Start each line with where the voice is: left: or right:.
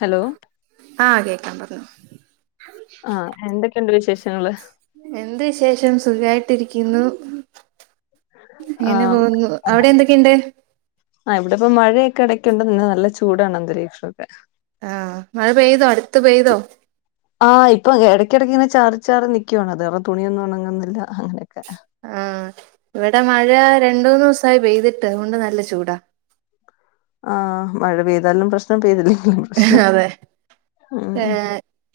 left: Hello
right: ആഹ് കേക്കാം പറഞ്ഞോ
left: ആ എന്തൊക്കെയുണ്ട് വിശേഷ ഷങ്ങള്
right: എന്ത് വിശേഷം സുഖായിട്ടിരിക്കുന്നു ങ്ങനെ
left: ആഹ്
right: പോകുന്നു അവിടെ എന്തൊക്കെയുണ്ട്
left: ഇപ്പപ്പോ മഴയൊക്കെ ഇടക്കുണ്ട് ന്ന് നല്ല ചൂടാണ് അന്തരീക്ഷമൊക്കെ
right: ആ മഴ പെയ്തോ അടുത്ത് പെയ്തോ
left: ആഹ് ഇപ്പ ഇടക്കിടക്ക് ഇങ്ങനെ ചാറി ചാറി നിക്കുവാണ് അത് കരണ തുണിയൊന്നും ഉണങ്ങുന്നില്ല അങ്ങനെ
right: ആഹ് ഇവിടെ മഴ രണ്ട മൂന്ന്സ് യി പെയ്തിട്ട് അതുകൊണ്ട് നല്ല ചൂടാ
left: ആഹ് മഴ പെയ്താലും പ്രശ്നം പെയ്തില്ലേ
right: അതെ ഏ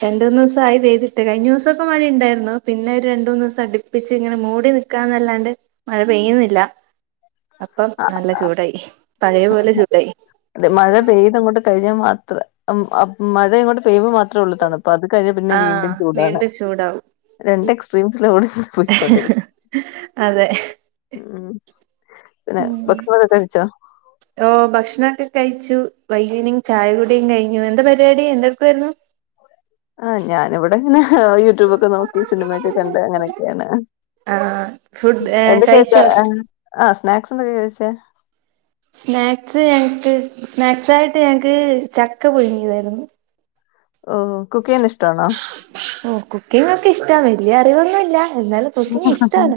right: രണ്ടൂന്ന്വസായി പെയ്തി മറ്റേ കഴിഞ്ഞ ദിവസക്കെ മഴയുണ്ടായിരുന്നു പിന്നെ ഒരു രണ്ട മൂന്ന്സം അടിപ്പിച്ച് ഇങ്ങനെ മൂടി നൽക്കാന്നല്ലാണ്ട് മഴ പെയ്യുന്നില്ല അപ്പം
left: ആ,
right: നല്ല ചൂടായി പഴയ പോലെ ചൂടായി
left: ത് മഴ പെയ്തങ്ങോട്ട് കഴിഞ്ഞാൽ മാത്ര അം അം മഴ ഇങ്ങോട്ട് പെയ്യുമ്പോ മാത്രേ ഉള്ള് തണ് പ്പ് അത് കഴിഞ്ഞ പിന്നെ വീണ്ടും
right: ആഹ്
left: ചൂടാണ്
right: വീണ്ടും ചൂടാവും
left: രണ്ട് എക്സ്ട്രീംസല പോയിക്കൊണ്ടി
right: അതെ
left: പിന്നെ
right: ഉം
left: ഭക്ഷണക്കെ കഴിച്ചോ
right: ഓ ഭക്ഷണൊക്കെ കഴിച്ചു വയ്കിട്ട് ചായ കുടിയും കഴിഞ്ഞു എന്താ പരിപാടി എന്തൊടക്കായിരുന്നു
left: ആ ഞാന ഇവിടെങ്ങനെ യൂട്യൂബൊക്കെ നോക്കി സിനിമയൊക്കെ കണ്ട് അങ്ങനെയൊക്കെയാണ്
right: ആ ഫുഡ്
left: എന്റെ
right: കഴിച്ചോ
left: [unintelligible] സ്നാക്സ് എന്തൊക്കെയ കഴിച്ചേ
right: സ്നാക്സ് ഞങ്ങക്ക് സ്നാക്സ് ആയിട്ട് ഞങ്ങക്ക് ചക്ക പുഴുങ്ങിയതായിരുന്നു
left: ഓ കുക്കിന്ന ഇഷ്ടണോ
right: റ്റ വല്ല്യറിവൊന്നുല്ല എന്നാലും കുക്കിങ്ങ് ഇഷ്ടാണ്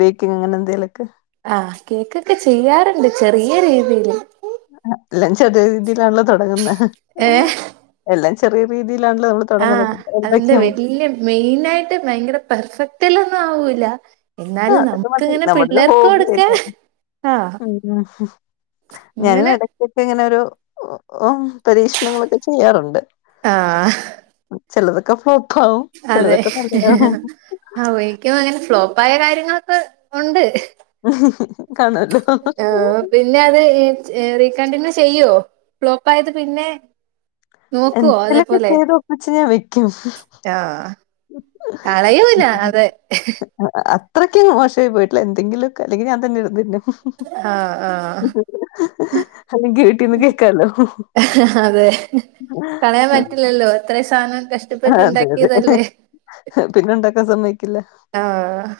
left: ബേക്കിങ്ങനെന്തേലക്കെ
right: ആ കേക്കൊക്കെ ചെയ്യാറുണ്ട് ചെറിയ രീതില്
left: എല്ലാം ചെറിയ രീതിയിലാണല്ലോ തുടങ്ങുന്നത്
right: ഏ
left: എല്ലാം ചെറിയ രീ
right: ആ അതിന്റെ വല്യ മെയിൻ ആയിട്ട് ഭയങ്കര പെർഫെക്റ്റ്ല്ല ഒന്നും ആവൂ ല്ല
left: ആ അതക്കെ മതി നമ്മട ഹോബിയയിട്ട
right: ആ
left: ഞാനും
right: ഇങ്ങനെ
left: ഇടക്കൊക്കെ ഇങ്ങനെ ഒരു ഒഹ് ഒഹോ പരീക്ഷണങ്ങളൊക്കെ ചെയ്യാറുണ്ട്
right: ആഹ്
left: ചിലതൊക്കെ ഫ്ലോപ്പ് ആവും
right: അതെ
left: ചിലതൊക്കെ നല്ലതാവും
right: ആ എനിക്കും അങ്ങനെ ഫ്ലോപ്പ് പയ കാര്യങ്ങൊക്ക ഉണ്ട്
left: മ്
right: ആ പിന്നെ അത് ഇ റീകണ്ടിന്യു ചെയ്യൂവോ ഫ്ലോപ്പായത് പിന്നെ നോക്കുവോ
left: എന്തെങ്കലൊക്കെ
right: അതേപോലെ
left: ചെയ്ത് ഒപ്പിച്ച് ഞാൻ വെക്കും
right: കളയുല അതേ
left: അത്രയ്ക്കും മോശമായി പോയിട്ടില്ല എന്തെങ്കിലും ഒക്കെ അല്ലെങ്കീ ഞാൻ തന്നെ എടുത്ത് തിന്നും
right: ആഹ് ആഹ്
left: പിന്ന കേക്കാലോ
right: അതെ കളയാൻ പറ്റില്ലല്ലോ ഇത്രയും സാധനം കഷ്ടപ്പെട്ട്
left: അതെ അതെ
right: ഉണ്ടാക്കിയതല്ലേ
left: പിന്നെ ഉണ്ടാക്കാൻ സമ്മക്കുല
right: ആഹ്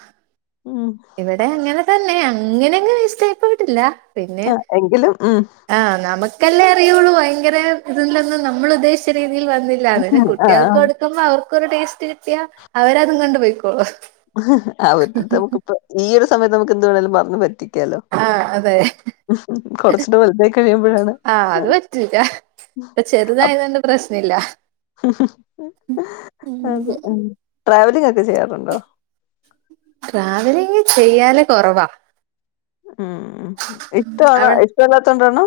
right: ഇവിടെ അങ്ങനെ തന്നെയാണ് അങ്ങനെ അങ്ങ് വേസ്റ്റായി പോയിട്ടില്ല പിന്നെ
left: ആ എങ്കിലും ഉം.
right: ആ നമുക്കല്ലേ അറിയുള്ളൂ അ ങ്കര ഇതുണ്ടന്ന് നമ്മൾ ഉദ്ദേശിച്ച യിൽ വന്നില്ല അതിന്
left: ആ, ആ.
right: കുട്ടികൾക്ക് കൊടുക്കുമ്പോ അവർ ക്കൊരു ടേസ്റ്റ് യാ അവര് അതും കൊണ്ടു പോയിക്കോളും
left: അവരുടെടുത്ത് നമുക്കിപ്പോ ഈ ഒരു സമയത്ത് നമുക്ക് എന്ത് വേണേങ്കിലും പറഞ്ഞു പറ്റി ട്ടിയാലോ
right: ആഹ് അതെ
left: കൊറച്ചൂടെ വലുതായി കിട്ടി
right: ആ അത് പറ്റൂല്ല ഇപ്പൊ
left: അപ്
right: ചെറുതായത് കൊണ്ട്‌ പ്രശ് ഇല്ല ഉം
left: അതെ മ് ട്രാവ [unintelligible] ചെയ്യാറുണ്ടോ
right: ട്രാവലിങ് ചെയ്യാല് കൊറവാ
left: ഉം ഇഷ്ടാണ് ഇഷ്ടല്ലതോണ്ടാണ്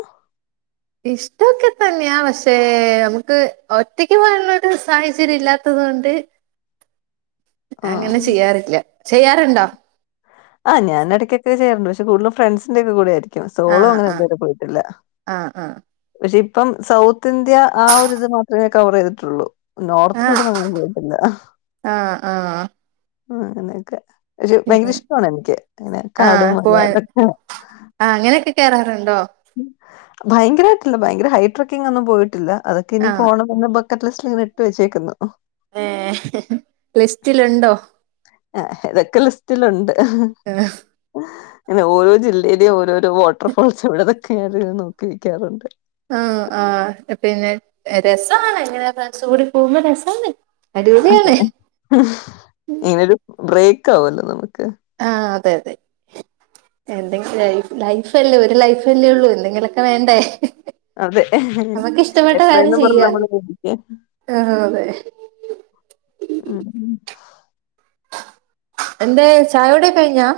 right: ഇഷ്ടോക്കെ തന്നെയാ പക്ഷേ നമുക്ക് ഒറ്റക്ക് പോകനുള്ളൊരു സാഹചര്യം ഇല്ലാത്തത് കൊണ്ട് അങ്ങനെ ചെയ്യാറില്ല ചെയ്യാറ്ണ്ടോ
left: ആ ഞാന് ഇടക്കൊക്കെ ചെയ്യാറുണ്ട് ബഷേ കൂട്തലും ഫ്രണ്ട്സിന്റെ ഒക്കെ കൂടെ ആ സോളോ
right: ആഹ്
left: അങ്ങനെ ഇത്
right: ആഹ്
left: വരെ പോയിട്ടില്ല
right: ആഹ്
left: പശെ ഇപ്പം സൗത്ത് ഇന്ത്യാ ആ ഒരിത് മാത്രമേ കവർയ്തിട്ടുള്ളൂ
right: ആഹ്
left: നോർത്തിലോട്ട് അങ്ങനെ പോയിട്ടില്ലാ
right: ആഹ് ആഹ്
left: ആ അങ്ങനെക്കെ ഒരു ഭയങ്കര
right: ആഹ്
left: ഇഷ് ട്ടമാണ് എനിക്ക് ഇങ്ങനെ കാട്,
right: ആഹ്
left: മല
right: പോവാൻ
left: ഇതൊക്കെ
right: ആ അങ്ങനെയൊക്കെ [unintelligible]
left: ഭയങ്കരായിട്ടില്ലാ ഭയങ്കര ഹൈ ട്രക്കിങ് ഒന്നും പോയിട്ടില്ല അതൊക്കെ ഇനി
right: ആഹ്
left: പോണം മുൻപ് [unintelligible] ഇങ്ങനെ ഇട്ട് വെച്ചേക്കുന്നു
right: യെ ലിസ്റ്റിലുണ്ടോ
left: ആ ഇതൊക്കെ ലിസ്റ്റിലുണ്ട് ഓരോ ജില്ലയിലെയും ഓരോരോ വാട്ടർ ഫോൾസ് ഇവിടെ [unintelligible] നോക്കി നിക്കാറുണ്ട്
right: ആ ആ പിന്നെ രെസാണ് ഇങ്ങനെ ഫ്രണ്ട്‌സ് കൂടി പോകുമ്പോ രെസാണ്
left: അതെ മ് ഇനിയെര് ബ്രേക്ക് [unintelligible] ഏ
right: ആഹ് അതെ അതെ എന്തെങ്കിലും ലൈഫ് ലൈഫല്ലേ ഒരു ലൈഫല്ലേ ഒള്ളൂ എന്തെങ്കിലോക്കെ വേണ്ടേ.
left: അതെ
right: നമുക്ക് ഇഷ്ടപ്പെട്ട കാര്യം
left: എത്രയെന്ന്‌ പറഞ്ഞാ
right: ചെയ്യാ
left: നമ്മള്
right: ആഹ് അതെ
left: [unintelligible] മ്
right: എന്തെ ചായ കുടി കഴിഞ്ഞാ.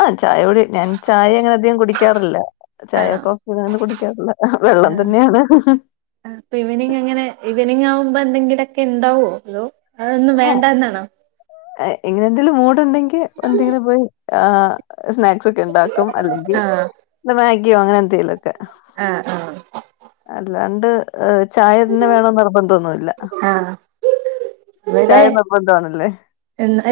left: ആ ചായ കൂടി ഞാൻ ചായ അങ്ങനെ അധികം കൂടിക്കാറില്ല.
right: ആണോ
left: ചായക്കോ [unintelligible] കുടിക്കാറില്ല, വെള്ളം
right: ആഹ്
left: തന്നെയാണ്.
right: അപ്പൊ ട്ടെക്കെ ഉണ്ടാവോ അതോ അതൊന്നും വേണ്ടന്നാണോ?
left: ഇങ്ങനെന്തെലും മോ ട്ടുണ്ടെങ്കി എന്തെങ്കിലും പോയി ആ സ്നാക്സൊക്കെ ഇണ്ടാക്കും അല്ലെങ്കിൽ പിന്നെ മാഗി [unintelligible] അങ്ങനെ എന്തെലൊക്കെ.
right: ആ ആ
left: അല്ലാണ്ട് ഏ ചായ തന്നെ വേണോന്ന് നിർബന്ധോന്നു ന്നുല്ല,
right: ആഹ്
left: ചായ നിർബന്ധമാണല്ലേ.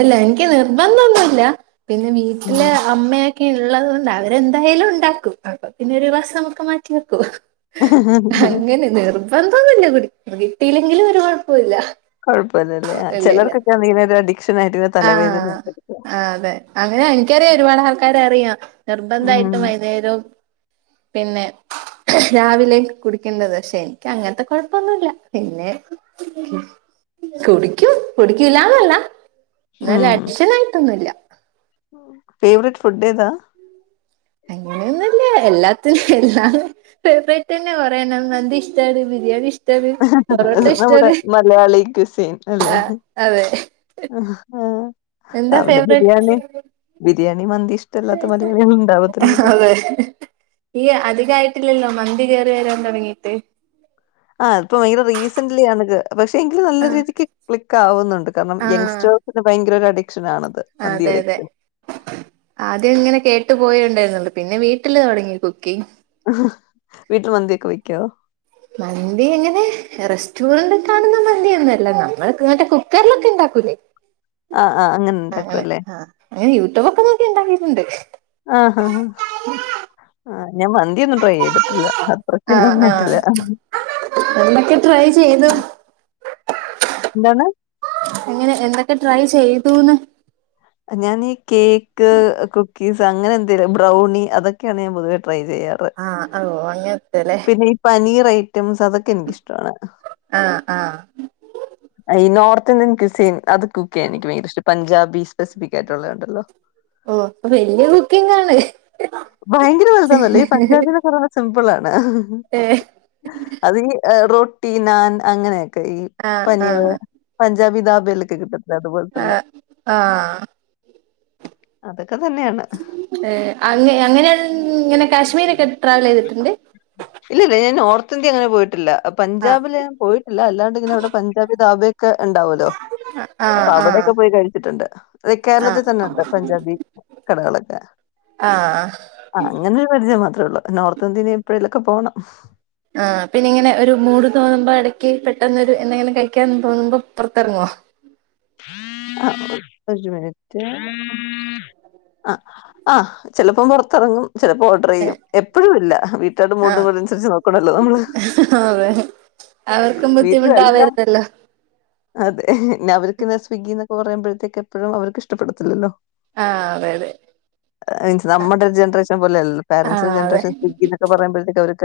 right: ഇല്ല എനിക്ക് നിർബന്ധൊന്നുല്ല. പിന്നെ വീട്ടില് അമ്മയെ ക്കെ ഇള്ളത് കൊണ്ട് അവരെന്തായാലും ഉണ്ടാക്കും അപ്പ പിന്നെ ഒരു വസം നമുക്ക് മാറ്റി വെക്കും. അങ്ങനെ നിർബന്ധോന്നില്ല കു കിട്ടിയില്ലെങ്കിലും ഒരു കുഴപ്പോല്ല.
left: കൊഴപ്പല്ലല്ലേ ചെലോർക്കൊക്കെ ആണെങ്കിൽ ഒര് അടി
right: ആഹ് ആ അതെ അങ്ങനെ എനിക്കറിയാം ഒരുപാട് ആൾക്കാര അറിയാം
left: ഉം
right: നിർബന്ധമായിട്ടും വൈകുന്നേരവും പിന്നെ രാവിലെ കുടിക്കേണ്ടത് പക്ഷേ എനിക്ക് അങ്ങനത്തെ കുഴപ്പൊന്നുല്ല പിന്നെ കുടിക്കൂ കുടിക്കൂല്ലന്നല്ല. എന്നാൽ അടിഷനായിട്ടൊന്നുല്ല.
left: ഫേവററ്റ് ഫുഡേതാ?
right: അങ്ങനെയൊന്നുല്ല എല്ലാത്തിനും എല്ലാ ഫേവറേറ്റ് തന്നെ കൊറയെണം, മന്തി ഇഷ്ടട് ബിരിയാണി ഇഷ്
left: നമ്മുടെ മലയാളി ക്രിസ്യൻ അല്ലേ.
right: ആ അതെ എന്താ ഫേവററ്റ്സ്
left: ബിരിയാണി മന്തി ഇഷ്ടമല്ലാത്ത മലയാളികൾ ഉണ്ടാവത്തില്ലല്ലോ
right: അതെ ഈ അധികായിട്ടില്ലല്ലോ. മന്തി കേറി വരാൻ തുടങ്ങീട്ട്
left: ആ ഇപ്പോ ഭയങ്കര റീസന്റ്ലി ആണ് കേ പക്ഷേ എങ്കിലും നല്ല
right: ആ
left: രീതിക്ക് ക്ലിക് ക്കാവുന്നുണ് കാരണം
right: ആ
left: യങ്സ്റ്റേഴസിന് ഭയങ്കര അഡിക്ഷൻ ആണത് മന്തി
right: അതെ അതെ
left: അഡിക്ഷൻ
right: ആദ്യം ഇങ്ങനെ കേട്ട് പോയ ഉണ്ടായിരുന്നുള്ള പിന്നെ വീട്ടില് തുടങ്ങി കുക്കിംഗ്
left: വീട്ടില് മന്ദിയൊക്കെ വെക്കോ
right: മന്തി എങ്ങനെ റെസ്റ്റോറന്റ് കാണുന്ന മന്തി ഒന്നല്ല നമ്മൾ ഇങ്ങ കുക്കറിലൊക്കെ ഉണ്ടാക്കൂലേ
left: ആ ആ ഉണ്ടാക്കും
right: അങ്ങനെ
left: അല്ലേ
right: ആ അങ്ങനെ യൂട്യൂബ ഒക്കെ നോക്കി ഉണ്ടാക്കിട്ടുണ്ട്
left: ആഹാ. ആ ഞാൻ മന്തിൊന്നും ട്രൈ ചെയ്തിട്ടില്ല അത്രക്കെ ഒന്നും
right: ആഹ് ആഹ്
left: വന്നിട്ടില്ല
right: എന്തൊക്കെ ട്രൈ ചെയ്തു
left: എന്തോന്ന
right: അങ്ങനെ എന്തൊക്കെ ട്രൈ ചെയ്തുന്ന്
left: ഞാാനീഈ കേക്ക് കുക്കീസ് അങ്ങനെ എന്തെലും ബ്രൗണി അതൊക്കെയാണ് ഞാൻ പൊതുവെ ട്രൈചെയർ
right: ആഹ് ഓ അങ്ങനത്തെല്ലേ
left: ഐംസ് അൊക്കെ എനിക്കഷ്ടം
right: ആഹ് ആഹ്
left: ോർ [unintelligible] അത് കുക്ക് ചെയ്യൻ എനിക്ക് ഭയങ്കര ഇഷ്ടം പഞ്ചാബീ റസ്പ്പിക്കായിട്ടുള്ളത് ഉണ്ടല്ലോ
right: ഓ വലിയ ബുക്കിങ് ആണല്ലേ
left: ഭയങ്കര ആഹ് അത് ഈ റൊ ട്ടി, നാൻ അങ്ങനെ ക്കെ ഈ
right: ആഹ്
left: പനീറ്
right: ആഹ്
left: പൻ ഞ്ചാബി ദബേലൊക്കെ കിട്ടു ലതു പോലതന്നെ
right: ആ
left: അതൊക്കെ തന്നെയാണ്.
right: ഏ അങ്ങെ അങ്ങനെയങ്ങനെ കാശ്മീരൊക്കെ ട്രാവലീതിട്ട്ണ്ട്?
left: ഇല്ലില്ല ഞാൻ നോർത്ത് ഇന്ത്യ അങ്ങനെ പോയിട്ടില്ല
right: ആഹ്
left: പഞ്ചാബില് ഞാൻ പോയിട്ടില്ല അല്ലാണ്ടിങ്ങനെ അവിടെ പഞ്ചാബി ദബെ ക്കെ ഇണ്ടാവൂല്ലോ
right: ആഹ്
left: അപ്പൊ
right: ആഹ്
left: അവിടെക്കെ പോയി കഴിച്ചിട്ടുണ്ട് അത് കേരളത്തിൽ
right: ആഹ്
left: തന്നെ ഉണ്ട് പഞ്ചാബി കടകള് [unintelligible]
right: ആഹ്
left: അങ്ങനെ ഒരു പരിജയം മാത്ര ള്ളു നോർത്ത് ഇന്ത്യനി പ്പെഴേലൊക്കെ പോണം
right: ആ പിന്നെ ഇങ്ങനെ ഒരു മൂട് തോന്നുമ്പോ എടക്ക് പെട്ടെന്നൊരു എന്തെങ്കിലും കഴിക്കാന്ന് തോന്നുമ്പോ പൊറത്തെറങ്ങോ?
left: ആ ഒരു മിനിറ്റേ ആ ആ ചെലപ്പം പൊറത്തെറങ്ങും ചെലപ്പോ ഓർഡറീയും എപ്പഴും ഇല്ല വീട്ടാരുടെ മൂടു
right: ആഹ്
left: കൂടി അനുസരിച്ച് നോക്കണല്ലോ നമ്മള്
right: അതെ അവർക്കും
left: വീട്ടില്ലെല്ലാ
right: ബുദ്ധിമുട്ടാവരുതല്ലോ
left: അതെ നാ ക്കുന്നേ സ്വിഗ്ഗിന്ന് പറയുമ്പഴത്തേക്കും എപ്പഴും അവർക്ക് ഇഷ്ടപ്പെടത്തില്ലോ
right: ആഹ് അതെ
left: ൻസ് നമ്മുടെ ജനറേഷൻ പോലെ അല്ലല്ലോ പേരെന്റ്സിന്റെ
right: അതെ
left: ജനറേഷൻ സ്വിഗ്ഗി എന്നൊക്കെ പറയുമ്പോഴത്തേക്കും അവര്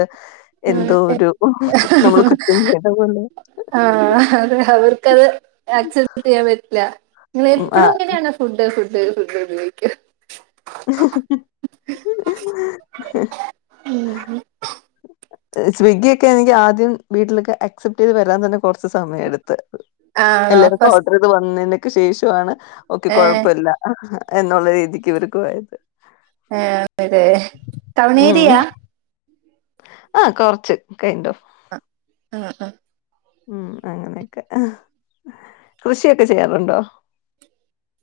right: ആഹ്
left: നമ്മൾ കുറ്റം
right: [unintelligible]
left: ചെയ്ത പോലെ
right: ആഹ് അതെ അവർക്കത് ആക്സെപ്റ്റ് ചെയ്യാൻ പറ്റ് [unintelligible] ന്നെ
left: ഉം,
right: എപ്ളും അങ്ങനെയാണ് ഫുഡ് ഫുഡ് ന്തേലും ഫുഡ്‌ [unintelligible] ക്കാ
left: ആ
right: ഉം ഉം
left: സ്വിഗ്ഗിക്കെ അനിങ്കി ആദ്യം വീട്ടിലക്കെ ആക്സെപ്റ്റീത് വരാൻ തന്നെ കൊറച്ച് സമയെടു ത്ത്
right: ആണോ
left: എല്ലാരുക്കും
right: ഫസ്
left: ഓഡ്റീത് വന്നേനെ ക്ക് ശേഷാണ് ഓക്കെ
right: ഏഹ്
left: കൊഴപ്പില്ല എന്നുള്ള രീതിക്ക് ഇവര്ക്ക് [unintelligible]
right: ആഹ് അതെ ടൗൺ ഏരിയാ
left: ആഹ് കൊറച്ച് കൈൻഡ് ഓഫ്
right: ആഹ് ആഹ്.
left: ഉം അങ്ങനെയൊക്കെ ആ കൃഷിയൊക്കെ ചെയ്യാറുണ്ടോ?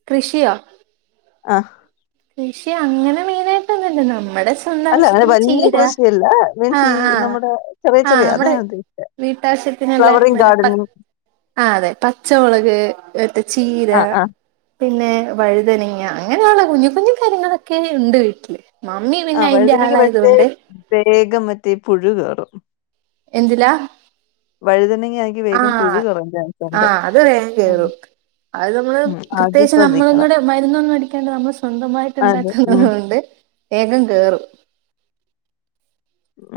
right: കൃഷിയോ?
left: ആഹ്.
right: കൃഷി അങ്ങനെ മെയിനായിട്ടൊന്നുല്ല നമ്മുടെ സ്വന്ത
left: അല്ല അങ്ങനെ
right: ആവശ്യത്തിന്
left: വലിയ
right: ചീര,
left: കൃഷിയല്ല മീൻസ് ഈ
right: ആഹ് ആഹ്
left: നമ്മുടെ ചെറിയ
right: ആഹ്
left: ചെറിയ അതാ
right: നമ്മടെ
left: ഞാൻ ഉദ്ദേശിച്ചെ.
right: വീട്ടാവശ്യത്തിനുള്ള
left: ഫ്ലവറിങ് ഗാർഡനിങ്
right: ആഹ് അതെ പച്ചമുളക്, മറ്റേ ചീര,
left: ആ ആ
right: പിന്നെ വഴുതനങ്ങ അങ്ങനെയാണേ കുഞ്ഞു കുഞ്ഞു കാര്യങ്ങളൊക്കെ ഉണ്ട് വീട്ടില്. മമ്മി
left: ആ
right: പിന്നെ അയിന്റെ
left: വഴുതനക്ക് പക്ഷേ
right: ആളായതുകൊണ്ട്
left: വേഗം മറ്റേ പുഴു കേറും.
right: എന്തിലാ?
left: വഴുതനങ്ങ ആണെങ്കി വേഗം
right: ആഹ്
left: പുഴു കേറാൻ
right: ആ
left: ചാൻസുണ്ട്.
right: അത് വേഗം കേറും അത് നമ്മള്
left: ഉം അത്
right: പ്രത്യേകിച്ച് നമ്മളും
left: ശ്രദ്ധിക്കണം.
right: കൂടെ മരുന്നൊന്നും അടിക്കാണ്ട് നമ്മൾ സ്വന്തമായിട്ട്
left: അതെ.
right: ഉണ്ടാക്കുന്നത്
left: ഉം.
right: കൊണ്ട് വേഗം കേറും.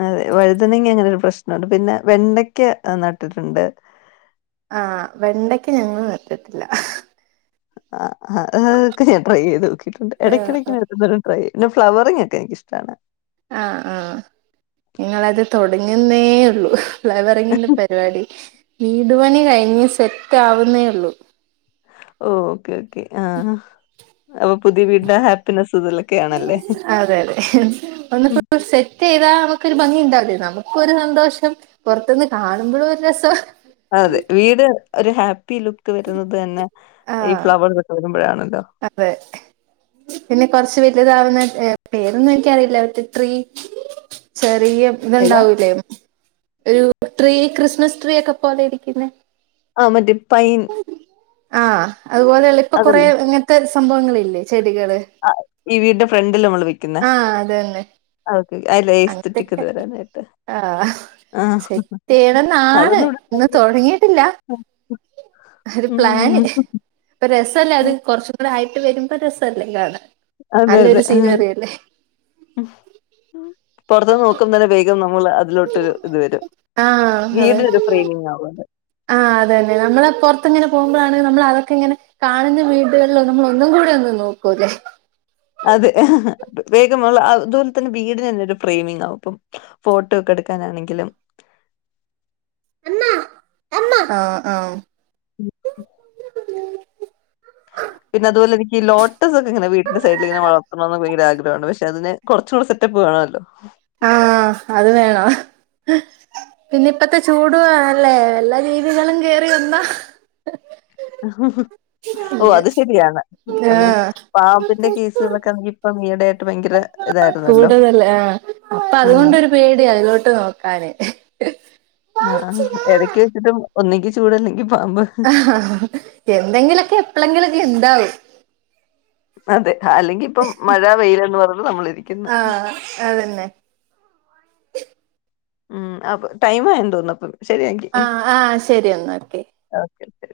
left: അതെ വഴുതനങ അങ്ങനൊരു പ്രശ്നുണ്ട് പിന്നെ വെണ്ടക്ക നട്ടിട്ടുണ്ട്.
right: ആഹ് വെണ്ടക്ക ഞങ്ങള് നട്ടിട്ടില്ല.
left: [unintelligible] ട്രൈ ചെയ്ത് നോക്ക്‌
right: ആ
left: എടക്കെടക്ക്
right: ആ
left: [unintelligible] ട്രൈ പിന്നെ ഫ്ലവറിംഗ് ഒക്കെ എനിക്കിഷ്ടാണ്.
right: ആഹ് ആഹ് ഞങ്ങളത് തൊടങ്ങുന്നേ ഉള്ളൂ. ഫ്ലവറിങ്ങിന്റെ പരിപാടി. വീടുപണി കഴിഞ്ഞ് സെറ്റ് ആവുന്നേ ഉള്ളു
left: ഓഹ് ഓക്കേ ഓക്കെ ആ അപ്പൊ പുതിയ വീടിന്റെ ഹാപ്പിനെസ് ഇതിലൊക്കെയാണല്ലേ?
right: അതെ യതെ
left: ഉം.
right: ഒന്ന്പ്പോ സെറ്റ് ചെയതാ ന ഒരു ഭംഗി ഉണ്ടാവില്ലേ നമുക്കൊരു സന്തോഷം പൊർത്ത്ന്ന് കാണുമ്പോളൊരു രസം
left: അതെ വീട് ഒരു ഹാപ്പി ലുക്ക് വരുന്നത് തന്നെ ഈ
right: ആഹ്
left: ഫ്ലവറിതൊക്കെ [unintelligible]
right: അതെ പിന്നെ കൊറച്ച് വെല്ലുതാ ന്ന ഏ പേരൊന്നു എനിക്കറില്ല മറ്റേ ട്രീ ചേ [unintelligible] ഫ്രീയം
left: ഏതാ?
right: ഇത്ണ്ടാവൂലേ ഒരു ട്രീ ക്രിസ്മസ് ട്രീ ഒക്കെ പോലെ ഇരിക്കുന്നേ
left: ആ മതിം പയ്ൻ
right: ആ അതുപോലെയുള്ള ഇപ്പൊ കൊറേ ഇങ്ങൻത്തെ സ് ഭവങ്ങളി ല്ലേ
left: ആ ഈ വീടിന്റെ ഫ്രണ്ടില് നമ്മള് വെക്കുന്ന ക്കെ
right: അങ്ങൻതെക്കെ ആ
left: ആ.
right: സെറ്റെയ്യണന്നാണ്
left: അതൊന്നും ഇവിടെ ട്രൈ
right: ഇന്ന്
left: ചെയ്ത്.
right: തൊടങ്ങിട്ടില്ല ഒരു പ്ലാന്
left: ഉം.
right: ഒരുരസല്ലത് കൊറച്ചും കൂടെ ആയി വരുമ്പോ രസല്ലേ കാണാൻ
left: അതെ യതെ
right: നല്ലൊരു
left: ആ
right: സീനറി അല്ലേ
left: പൊർത്തുന്ന് നോക്കും തന്നെ വേഗം നോ മുല അതിലോട്ടൊരു ഇത് വരും വീടിനൊരു പ്രെമിങ് ആവുത്
right: ആ അതെന്നെ നമ്മൾ പൊർത്ത് ങ്ങനെ പോകുമ്പോളാണ് നമ്മൾ അതൊക്കെ ഇങ്ങനെ കാണുന്ന വീടുകളിലൊക്കെ നമ്മൾ ഒന്നും കൂടിയൊന്ന് നോക്കും ല്ലെ
left: അതെ വേഗമുള്ള അതുപോലെ തന്നെ വീടിന് ഒരു ഫ്രെയിമിങ് ആകും ഇപ്പം ഫോട്ടോ ഒക്കെ എടുക്കാനാണെങ്കിലും
right: ആ ആ
left: പിന്നെ അതുപോലെ എനിക്ക് ഈ ലോ [unintelligible] ഇങ്ങനെവീട്ടി ന്റെ സൈഡിൽഇ ങ്ങന വളർത്തണതും [unintelligible] ലാണ് പക്ഷെ അതിനെ കൊർച്ചൂടെ സെറ്റപ്പ് വേണല്ലോ
right: ആ അത് വേണം പിന്നെ ഇപ്പ ത്തെ ചൂട വല്ലേ വല്ല ജീവകളും കേറി വന്നാ
left: ഓ
right: ഇങ്ങ്
left: അത് ശെരിയാണ് പിന്നെ
right: ആഹ്
left: പാമ്പിന്റെ കേസുകളൊക്കെ ഇപ്പ ഈയിടെ ആയി
right: കൂടുതല് ആ ഇപ്പ
left: ഉം
right: ത്കൊണ്ടൊരു പേടിയ അതിലോട്ട് നോക്കാന്
left: ആ എടക്ക് വച്ചിട്ടും ഒന്നെങ്കി ചൂട അല്ലെങ്കി പാമ്പ്
right: എന്തെങ്കിലൊക്കെ എപ്പളെങ്കിലൊക്ക ഇണ്ടാവും
left: അതെ അല്ലെങ്കി ഇപ്പം മഴ വെയിൽ എന്ന് പറഞ്ഞ് നമ്മൾ ഇരിക്ക്ന്ന്
right: ആഹ് അതന്നെ
left: ഉം അപ്പം ടൈം വേണം തോന്ന്ന്ന് അപ്പം ശരിയെങ്കി
right: ആ ആ ശരി എന്നാ ഓക്കെ
left: ഓക്കെ ശരി